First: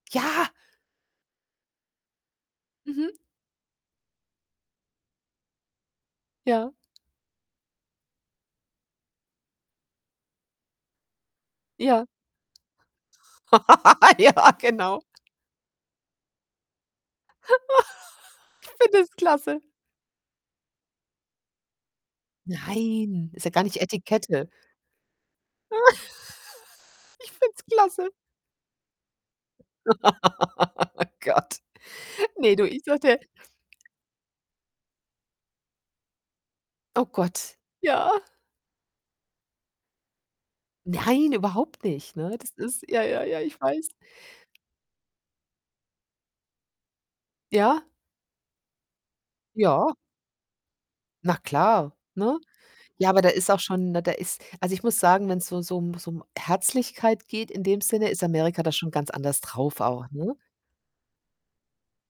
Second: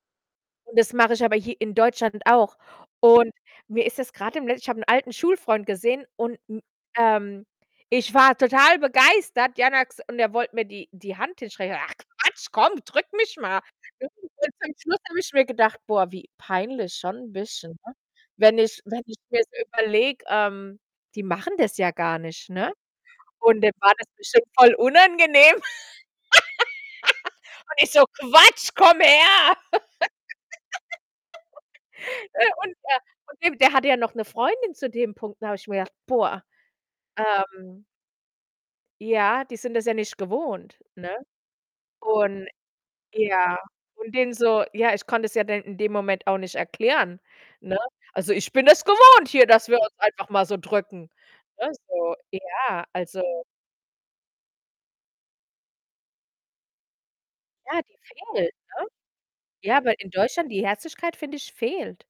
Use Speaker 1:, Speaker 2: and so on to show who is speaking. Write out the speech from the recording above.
Speaker 1: Ja.
Speaker 2: Und das mache ich aber hier in Deutschland auch
Speaker 1: Mhm.
Speaker 2: und mir ist jetzt grad dem le ich habe 'n alten Schulfreund gesehen und, hm,
Speaker 1: Ja.
Speaker 2: ähm, ich war total begeistert, [unintelligible] und er wollte mir die die Hand hinsstrecken. „Ach
Speaker 1: Ja.
Speaker 2: Quatsch, komm, drück mich mal“, [unintelligible]
Speaker 1: Ja,
Speaker 2: zum Schluss
Speaker 1: genau.
Speaker 2: habe ich mir gedacht: „Boah, wie peinlich schon 'n bisschen“, ne? Wenn ich
Speaker 1: finde
Speaker 2: wenn
Speaker 1: ich
Speaker 2: ich mir's
Speaker 1: klasse.
Speaker 2: überlege, ähm, die machen das ja gar nicht, ne,
Speaker 1: Nein, ist ja
Speaker 2: und
Speaker 1: gar
Speaker 2: dem
Speaker 1: nicht
Speaker 2: war das bestimmt
Speaker 1: Etikette.
Speaker 2: voll unangenehm.
Speaker 1: Ich find's
Speaker 2: Und ich so:
Speaker 1: klasse.
Speaker 2: „Quatsch, komm her.“
Speaker 1: Oh Gott.
Speaker 2: Äh,
Speaker 1: Ne, du,
Speaker 2: und,
Speaker 1: ich
Speaker 2: äh,
Speaker 1: dachte
Speaker 2: von dem der hatte ja noch 'ne Freundin zu dem Punkt, da habe ich mir gedacht: „Boah,
Speaker 1: Oh Gott.
Speaker 2: ähm“
Speaker 1: Ja.
Speaker 2: „ja, die sind das ja nicht gewohnt“, ne?
Speaker 1: Nein, überhaupt nicht, ne?
Speaker 2: Und
Speaker 1: Das ist ja, ja, ja,
Speaker 2: ja,
Speaker 1: ich weiß.
Speaker 2: und dem so ja, ich konnte es ja dann in dem Moment auch nicht erklären, ne?
Speaker 1: Ja?
Speaker 2: Also, ich bin es gewohnt hier, dass wir uns
Speaker 1: Ja.
Speaker 2: einfach mal so drücken,
Speaker 1: Na
Speaker 2: ne,
Speaker 1: klar,
Speaker 2: so
Speaker 1: ne?
Speaker 2: ja,
Speaker 1: Ja, aber
Speaker 2: also
Speaker 1: da ist auch schon ne, da ist also ich muss sagen, wenn's so so um so um Herzlichkeit geht in
Speaker 2: Ja,
Speaker 1: dem
Speaker 2: die
Speaker 1: Sinne, ist
Speaker 2: fehlt,
Speaker 1: Amerika da
Speaker 2: ne?
Speaker 1: schon ganz anders drauf
Speaker 2: Ja, weil
Speaker 1: auch,
Speaker 2: in
Speaker 1: ne?
Speaker 2: Deutschland die Herzlichkeit, finde ich, fehlt.